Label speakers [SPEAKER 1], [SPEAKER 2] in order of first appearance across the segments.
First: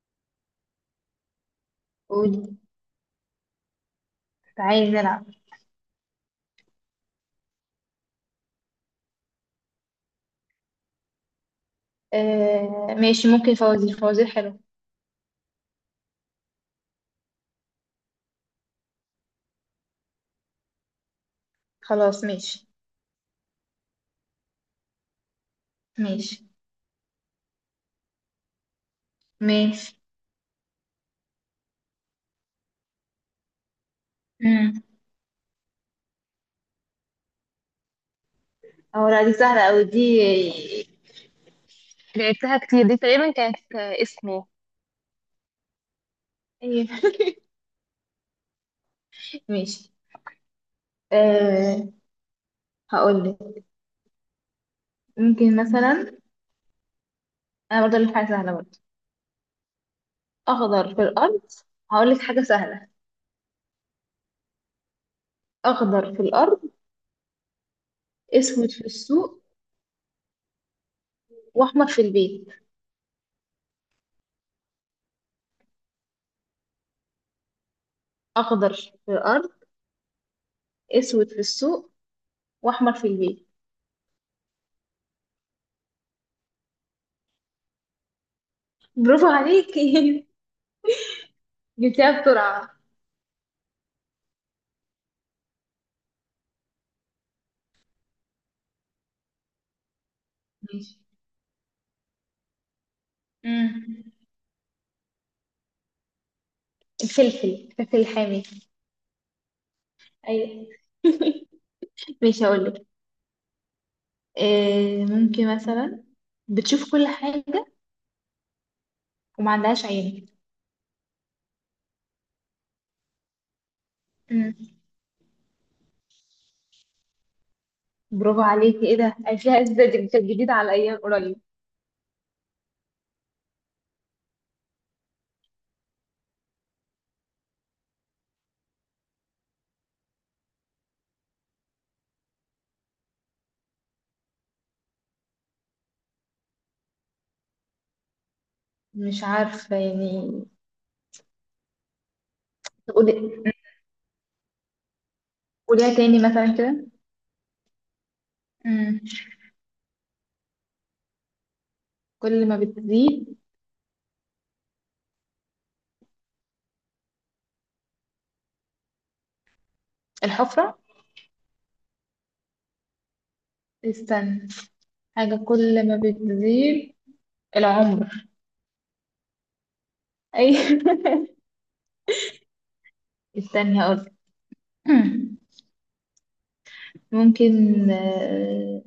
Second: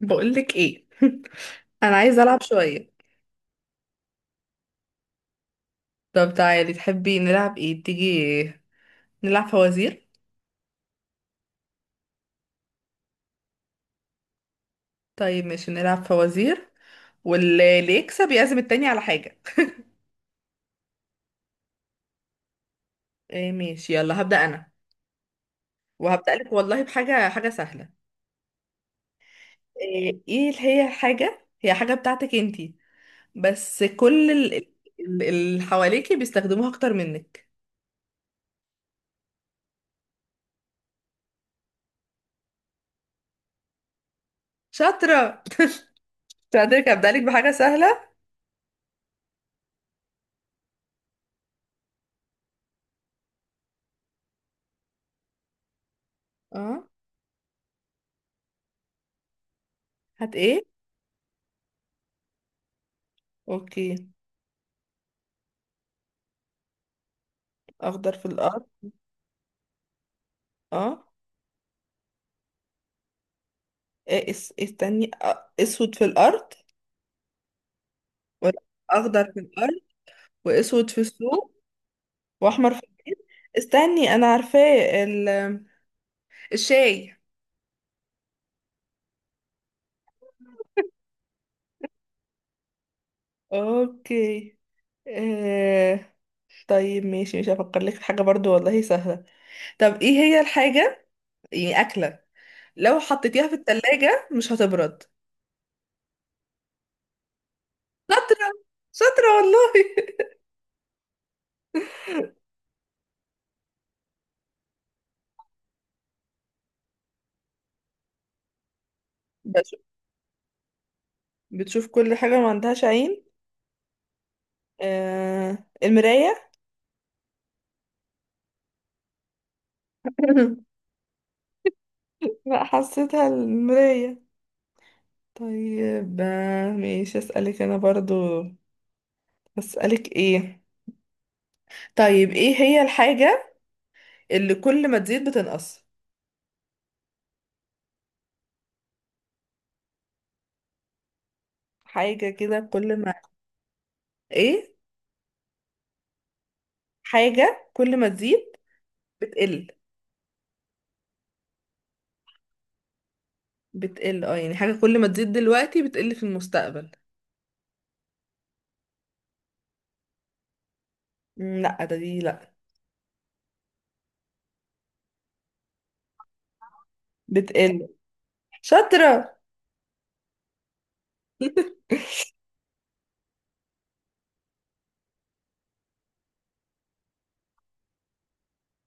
[SPEAKER 1] بقولك ايه؟ انا عايزه العب
[SPEAKER 2] قولي.
[SPEAKER 1] شويه.
[SPEAKER 2] كنت عايز ألعب.
[SPEAKER 1] طب تعالي، تحبي نلعب ايه؟ تيجي نلعب فوازير.
[SPEAKER 2] آه، ماشي، ممكن فوازير. فوازير حلو.
[SPEAKER 1] طيب ماشي، نلعب فوازير، واللي يكسب يعزم التاني على حاجه.
[SPEAKER 2] خلاص ماشي.
[SPEAKER 1] إيه ماشي، يلا هبدا انا وهبدا
[SPEAKER 2] ماشي.
[SPEAKER 1] لك والله بحاجه حاجه سهله.
[SPEAKER 2] ماشي.
[SPEAKER 1] ايه؟ إيه اللي هي حاجه، هي حاجه بتاعتك انتي بس كل
[SPEAKER 2] امم
[SPEAKER 1] اللي حواليكي بيستخدموها اكتر منك.
[SPEAKER 2] اه، لا، دي سهلة أوي دي. لعبتها كتير، دي تقريبا كانت اسمه.
[SPEAKER 1] شاطره،
[SPEAKER 2] أيوة.
[SPEAKER 1] شاطرك. هبدا لك بحاجه سهله.
[SPEAKER 2] ماشي. آه هقولك. ممكن مثلا.
[SPEAKER 1] اه،
[SPEAKER 2] أنا برضه أقولك حاجة سهلة برضه.
[SPEAKER 1] هات ايه.
[SPEAKER 2] أخضر في الأرض. هقولك حاجة سهلة.
[SPEAKER 1] اوكي.
[SPEAKER 2] أخضر في الأرض،
[SPEAKER 1] اخضر في الارض.
[SPEAKER 2] أسود في السوق،
[SPEAKER 1] اه.
[SPEAKER 2] وأحمر في البيت.
[SPEAKER 1] إيه استني، اسود في الارض؟
[SPEAKER 2] أخضر في
[SPEAKER 1] واخضر في
[SPEAKER 2] الأرض،
[SPEAKER 1] الارض، واسود في
[SPEAKER 2] أسود في
[SPEAKER 1] السوق،
[SPEAKER 2] السوق،
[SPEAKER 1] واحمر في...
[SPEAKER 2] وأحمر في البيت.
[SPEAKER 1] استني انا عارفاه، ال... الشاي.
[SPEAKER 2] برافو عليكي. جبتها بسرعة.
[SPEAKER 1] اوكي. آه... طيب ماشي، مش هفكر لك في حاجة برضو والله سهلة. طب ايه هي
[SPEAKER 2] ماشي.
[SPEAKER 1] الحاجة؟ يعني اكلة لو حطيتيها في
[SPEAKER 2] امم
[SPEAKER 1] التلاجة مش هتبرد.
[SPEAKER 2] الفلفل. الفلفل الحامي.
[SPEAKER 1] شاطرة، شاطرة والله.
[SPEAKER 2] ايوه. ماشي، اقول لك إيه. ممكن مثلا بتشوف كل حاجة وما
[SPEAKER 1] بشوف.
[SPEAKER 2] عندهاش عين.
[SPEAKER 1] بتشوف كل حاجة ما عندهاش عين.
[SPEAKER 2] امم
[SPEAKER 1] المراية.
[SPEAKER 2] برافو عليكي. ايه ده، عايشاها ازاي؟ دي كانت جديدة على ايام قريب.
[SPEAKER 1] لا حسيتها المراية. طيب، ماشي اسألك انا برضو. اسألك ايه؟ طيب، ايه هي الحاجة اللي كل ما تزيد بتنقص؟
[SPEAKER 2] مش عارفة يعني.
[SPEAKER 1] حاجة كده
[SPEAKER 2] طب
[SPEAKER 1] كل
[SPEAKER 2] قولي.
[SPEAKER 1] ما... ايه؟
[SPEAKER 2] قوليها تاني مثلا كده.
[SPEAKER 1] حاجة كل ما تزيد
[SPEAKER 2] امم
[SPEAKER 1] بتقل.
[SPEAKER 2] كل ما بتزيد.
[SPEAKER 1] بتقل. اه، يعني حاجة كل ما تزيد دلوقتي بتقل في المستقبل.
[SPEAKER 2] الحفرة.
[SPEAKER 1] مم، لا ده دي لا.
[SPEAKER 2] استنى، حاجة كل ما بتزيد.
[SPEAKER 1] بتقل.
[SPEAKER 2] العمر.
[SPEAKER 1] شاطرة.
[SPEAKER 2] اي. استني، اقول ممكن.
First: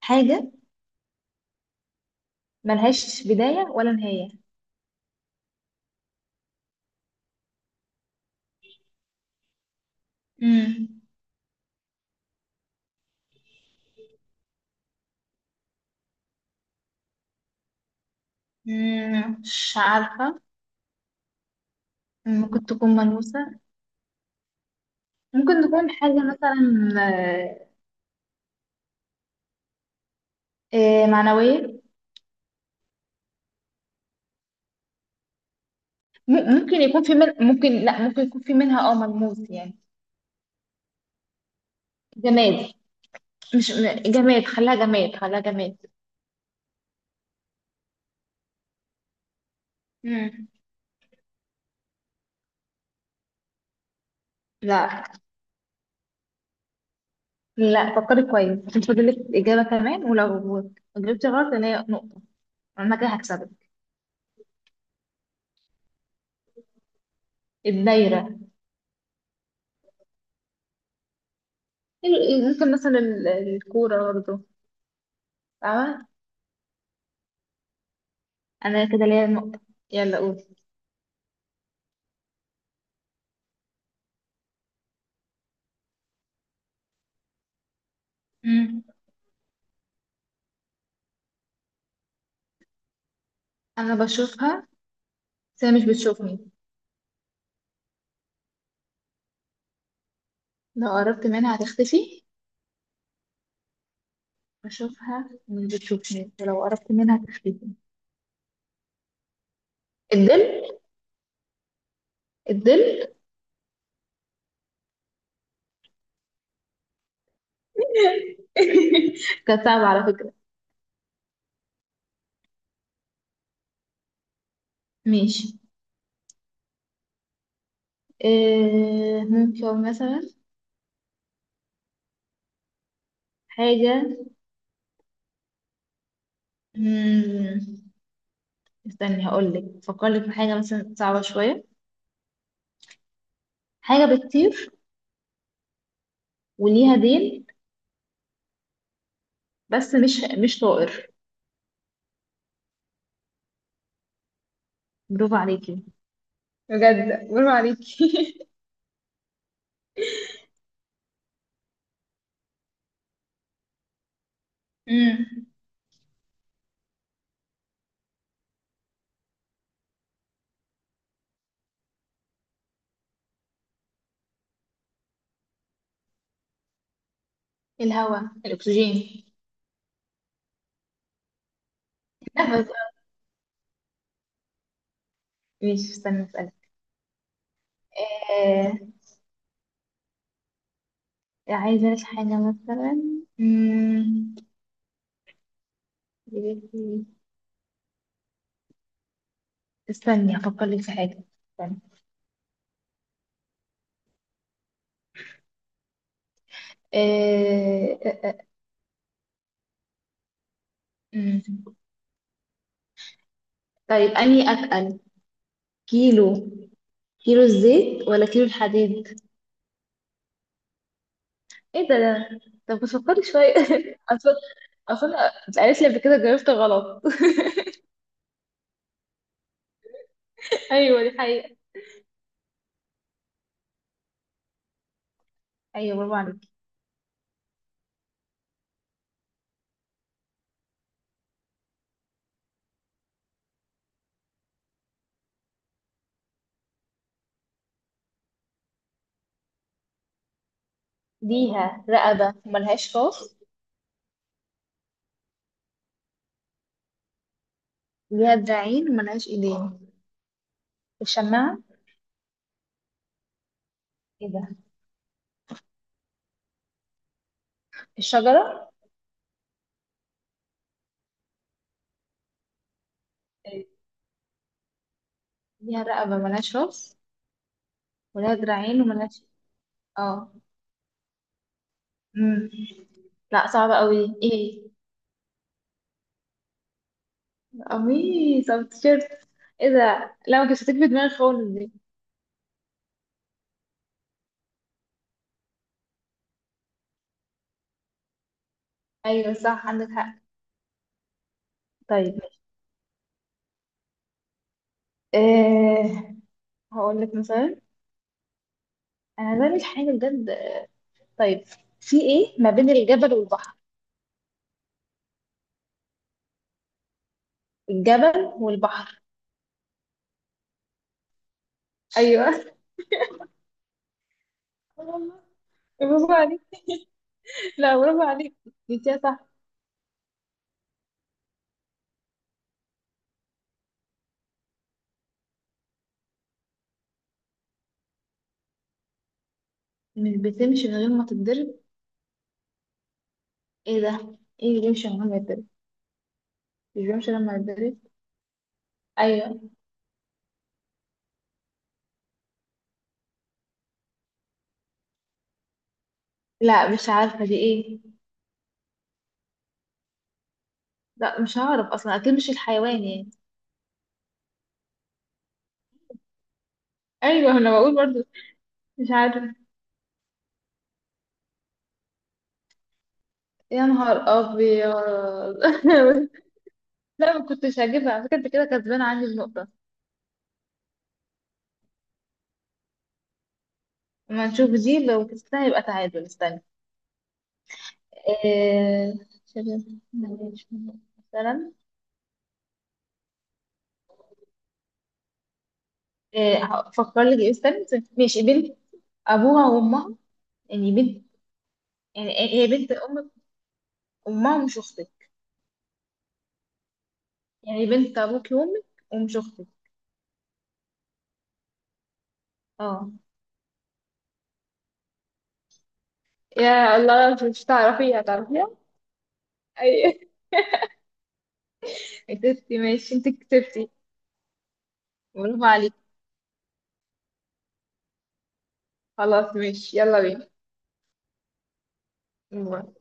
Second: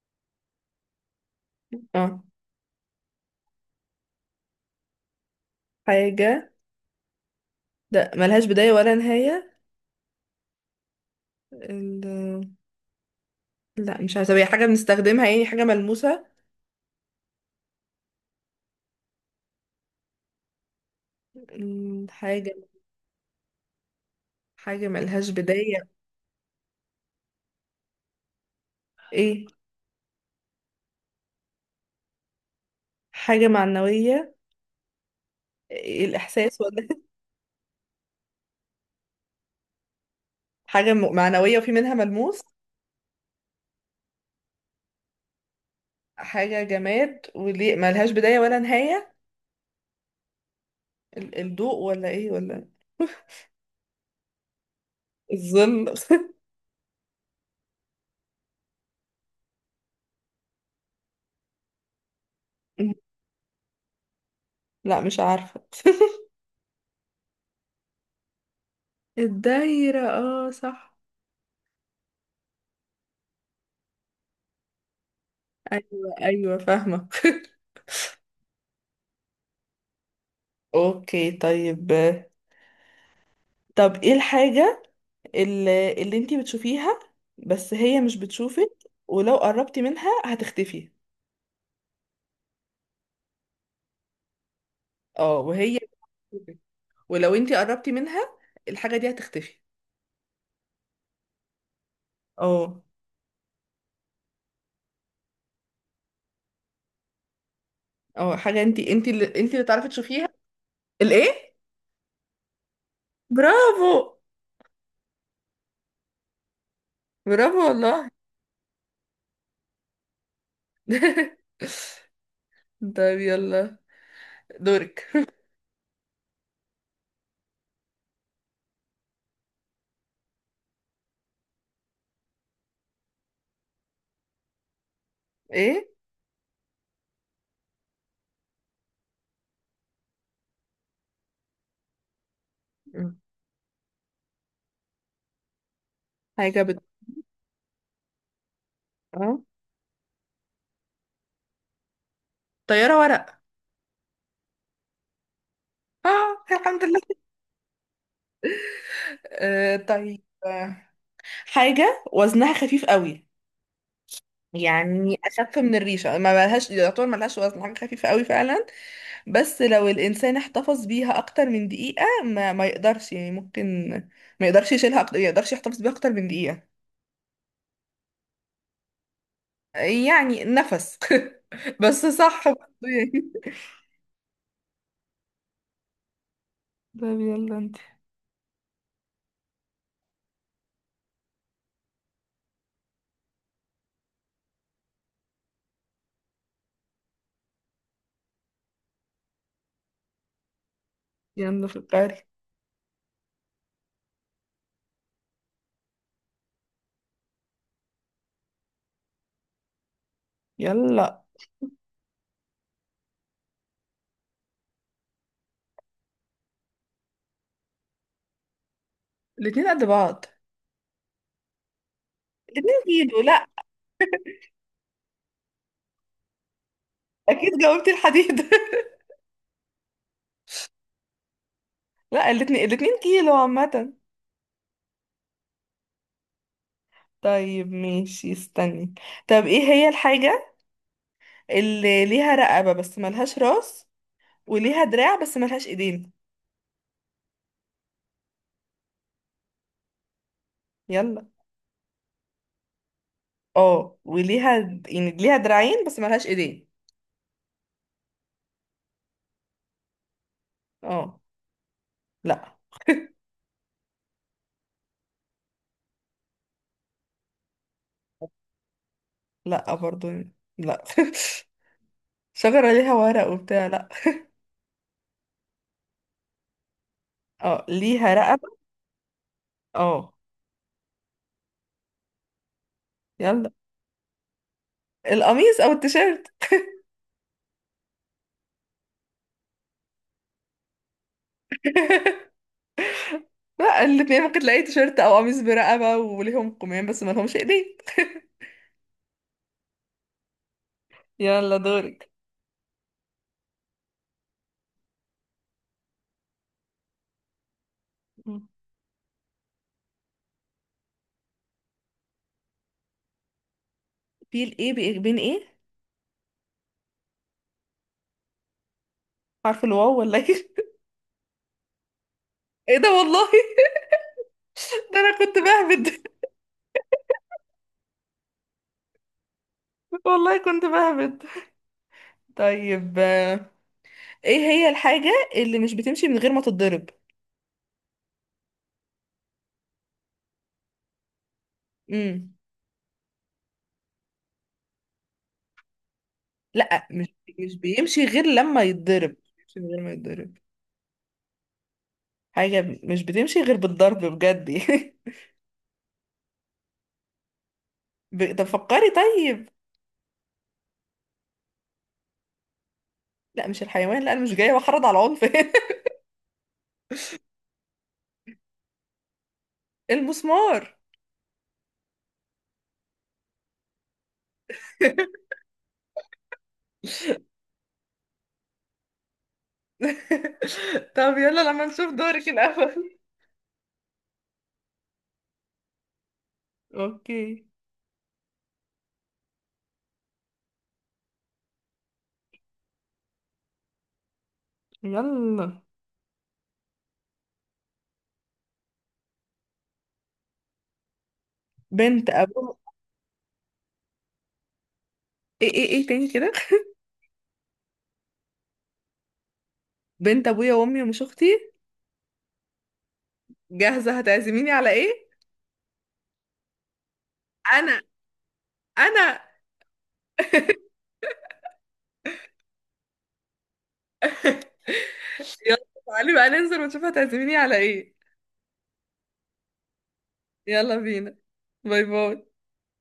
[SPEAKER 2] حاجة
[SPEAKER 1] اه،
[SPEAKER 2] ملهاش بداية ولا نهاية.
[SPEAKER 1] حاجة ده ملهاش بداية ولا نهاية.
[SPEAKER 2] مم.
[SPEAKER 1] ال... لا مش عارفة، طب هي حاجة بنستخدمها؟ يعني حاجة ملموسة؟
[SPEAKER 2] مش عارفة.
[SPEAKER 1] مم، حاجة،
[SPEAKER 2] ممكن تكون ملموسة.
[SPEAKER 1] حاجة ملهاش
[SPEAKER 2] ممكن
[SPEAKER 1] بداية.
[SPEAKER 2] تكون حاجة مثلا
[SPEAKER 1] ايه؟
[SPEAKER 2] معنوية.
[SPEAKER 1] حاجة معنوية؟ الإحساس
[SPEAKER 2] ممكن
[SPEAKER 1] ولا؟
[SPEAKER 2] يكون في من، ممكن لا، ممكن يكون في منها ملموس يعني.
[SPEAKER 1] حاجة معنوية وفي منها ملموس.
[SPEAKER 2] جماد. مش جماد، خليها جماد، خليها جماد.
[SPEAKER 1] حاجة جماد وليه ملهاش بداية ولا نهاية.
[SPEAKER 2] مم.
[SPEAKER 1] الضوء ولا إيه ولا
[SPEAKER 2] لا.
[SPEAKER 1] الظل؟
[SPEAKER 2] لا، فكري كويس عشان فاضلك إجابة كمان، ولو جبتي غلط اللي هي نقطة، أنا كده هكسبك.
[SPEAKER 1] لا مش عارفة.
[SPEAKER 2] الدايرة.
[SPEAKER 1] الدايرة، اه صح.
[SPEAKER 2] ممكن مثلا الكورة برضه. فاهمة.
[SPEAKER 1] أيوة أيوة فاهمة.
[SPEAKER 2] أنا كده ليا نقطة. يلا قول.
[SPEAKER 1] أوكي طيب. طب إيه الحاجة اللي أنتي بتشوفيها بس هي مش بتشوفك،
[SPEAKER 2] امم
[SPEAKER 1] ولو قربتي منها هتختفي؟
[SPEAKER 2] أنا بشوفها،
[SPEAKER 1] اه،
[SPEAKER 2] بس هي
[SPEAKER 1] وهي
[SPEAKER 2] مش بتشوفني،
[SPEAKER 1] بتشوفك، ولو أنتي قربتي منها الحاجة دي هتختفي.
[SPEAKER 2] لو قربت منها هتختفي.
[SPEAKER 1] اه.
[SPEAKER 2] بشوفها، مش بتشوفني، ولو قربت منها هتختفي.
[SPEAKER 1] اه، حاجة انت اللي تعرفي تشوفيها.
[SPEAKER 2] الظل.
[SPEAKER 1] الايه؟
[SPEAKER 2] الظل.
[SPEAKER 1] برافو، برافو والله.
[SPEAKER 2] كانت صعبة على فكرة.
[SPEAKER 1] طيب يلا، دورك.
[SPEAKER 2] ماشي. إيه ممكن مثلا حاجة.
[SPEAKER 1] ايه؟
[SPEAKER 2] مم، استني هقولك، فكرلك في حاجة مثلا صعبة شوية.
[SPEAKER 1] مم.
[SPEAKER 2] حاجة بتطير
[SPEAKER 1] حاجة بت
[SPEAKER 2] وليها ديل،
[SPEAKER 1] اه،
[SPEAKER 2] بس مش طائر.
[SPEAKER 1] طيارة ورق.
[SPEAKER 2] برافو عليكي.
[SPEAKER 1] اه الحمد لله.
[SPEAKER 2] بجد برافو عليكي.
[SPEAKER 1] طيب، حاجة وزنها خفيف قوي،
[SPEAKER 2] امم
[SPEAKER 1] يعني أخف من الريشة، ما لهاش يعتبر ما لهاش وزن، حاجة خفيفة قوي فعلا، بس لو الإنسان احتفظ بيها أكتر من دقيقة ما يقدرش، يعني ممكن ما يقدرش يشيلها أكتر، ما يقدرش يحتفظ بيها أكتر من دقيقة.
[SPEAKER 2] الهواء، الاكسجين،
[SPEAKER 1] يعني نفس. بس صح برضه
[SPEAKER 2] النفس.
[SPEAKER 1] يعني.
[SPEAKER 2] ماشي، استنى اسالك.
[SPEAKER 1] طيب يلا انت.
[SPEAKER 2] آه عايزه لك حاجه مثلا. امم استني افكر لك في حاجه.
[SPEAKER 1] يلا
[SPEAKER 2] استني.
[SPEAKER 1] فكري.
[SPEAKER 2] آه آه، آه،
[SPEAKER 1] يلا.
[SPEAKER 2] مم. طيب، اني اتقل؟ كيلو كيلو الزيت ولا كيلو الحديد؟
[SPEAKER 1] الاتنين قد بعض.
[SPEAKER 2] ايه ده؟ طب
[SPEAKER 1] الاتنين.
[SPEAKER 2] بس
[SPEAKER 1] كيلو؟
[SPEAKER 2] فكري
[SPEAKER 1] لا.
[SPEAKER 2] شويه. اصل اصل اتقالت لي قبل كده، جاوبت غلط.
[SPEAKER 1] اكيد جاوبتي الحديد.
[SPEAKER 2] ايوه، دي حقيقه.
[SPEAKER 1] لا، الاتنين الاتنين كيلو عامة.
[SPEAKER 2] ايوه، برافو عليكي.
[SPEAKER 1] طيب ماشي استني. طب ايه هي الحاجة اللي ليها رقبة بس ملهاش راس، وليها دراع بس ملهاش ايدين؟ يلا.
[SPEAKER 2] ليها رقبة ملهاش راس.
[SPEAKER 1] اه، وليها، يعني ليها دراعين بس ملهاش ايدين.
[SPEAKER 2] ليها دراعين ملهاش ايدين.
[SPEAKER 1] اه.
[SPEAKER 2] الشماعة.
[SPEAKER 1] لا.
[SPEAKER 2] ايه ده. الشجرة.
[SPEAKER 1] لا برضه، لا. شجرة ليها ورق وبتاع،
[SPEAKER 2] إيه.
[SPEAKER 1] لا.
[SPEAKER 2] ليها رقبة ملهاش راس،
[SPEAKER 1] اه، ليها
[SPEAKER 2] ولها
[SPEAKER 1] رقبة.
[SPEAKER 2] دراعين وملهاش.
[SPEAKER 1] اه.
[SPEAKER 2] اه. امم لا،
[SPEAKER 1] يلا.
[SPEAKER 2] صعبة قوي. ايه،
[SPEAKER 1] القميص او التيشيرت.
[SPEAKER 2] قميص او تيشيرت. ايه ده، لا ما كنتش هتيجي في دماغي خالص دي.
[SPEAKER 1] لا، الاتنين، ممكن تلاقي تيشيرت او قميص برقبة وليهم قمام بس ما لهمش ايدين.
[SPEAKER 2] ايوه صح، عندك حق.
[SPEAKER 1] يلا دورك.
[SPEAKER 2] طيب، إيه، هقول لك مثلا. انا بعمل حاجة بجد. طيب، في ايه ما بين الجبل والبحر؟
[SPEAKER 1] في الايه؟ بين ايه؟
[SPEAKER 2] الجبل والبحر.
[SPEAKER 1] عارف الواو ولا ايه؟
[SPEAKER 2] ايوه.
[SPEAKER 1] ايه ده والله. ده انا
[SPEAKER 2] والله
[SPEAKER 1] كنت بهبد.
[SPEAKER 2] برافو عليك. لا، برافو عليك، جبتيها صح.
[SPEAKER 1] والله كنت بهبد. طيب، ايه هي الحاجة اللي مش بتمشي من غير ما تتضرب؟
[SPEAKER 2] مش بتمشي من غير ما تتضرب.
[SPEAKER 1] امم.
[SPEAKER 2] ايه ده. ايه اللي بيمشي من غير ما يتضرب؟ مش
[SPEAKER 1] لا
[SPEAKER 2] بيمشي
[SPEAKER 1] مش
[SPEAKER 2] لما
[SPEAKER 1] مش
[SPEAKER 2] يتضرب.
[SPEAKER 1] بيمشي غير لما يتضرب، مش
[SPEAKER 2] ايوه.
[SPEAKER 1] بيمشي من غير ما يتضرب. حاجة مش بتمشي غير بالضرب بجد.
[SPEAKER 2] لا، مش عارفه دي ايه.
[SPEAKER 1] طب فكري طيب.
[SPEAKER 2] لا، مش هعرف اصلا، اكيد مش الحيوان يعني.
[SPEAKER 1] لا مش الحيوان، لا، انا مش جايه بحرض على العنف.
[SPEAKER 2] ايوه، انا بقول برضو. مش عارفه.
[SPEAKER 1] المسمار.
[SPEAKER 2] يا نهار ابيض. لا، ما كنتش هجيبها على فكره، انت كده كسبان عندي النقطه.
[SPEAKER 1] طب يلا لما نشوف دورك الأول.
[SPEAKER 2] اما نشوف دي، لو كسبتها يبقى تعادل. استنى.
[SPEAKER 1] اوكي.
[SPEAKER 2] إيه، شباب، معلش. مثلا.
[SPEAKER 1] يلا.
[SPEAKER 2] إيه، هفكر لك. إيه، استنى استنى. ماشي، بنت ابوها وامها، يعني بنت،
[SPEAKER 1] بنت
[SPEAKER 2] يعني
[SPEAKER 1] ابو
[SPEAKER 2] هي بنت امك امها ومش اختك،
[SPEAKER 1] ايه تاني كده؟
[SPEAKER 2] يعني بنت ابوك وامك ومش اختك.
[SPEAKER 1] بنت ابويا وامي ومش اختي.
[SPEAKER 2] اه.
[SPEAKER 1] جاهزه، هتعزميني على ايه؟
[SPEAKER 2] يا الله، مش
[SPEAKER 1] انا
[SPEAKER 2] تعرفيها، تعرفيها.
[SPEAKER 1] انا.
[SPEAKER 2] اي. كتبتي، ماشي، انت كتبتي. برافو
[SPEAKER 1] يلا
[SPEAKER 2] عليك.
[SPEAKER 1] تعالي بقى ننزل ونشوف هتعزميني على ايه.
[SPEAKER 2] خلاص ماشي، يلا
[SPEAKER 1] يلا بينا. باي باي.
[SPEAKER 2] بينا.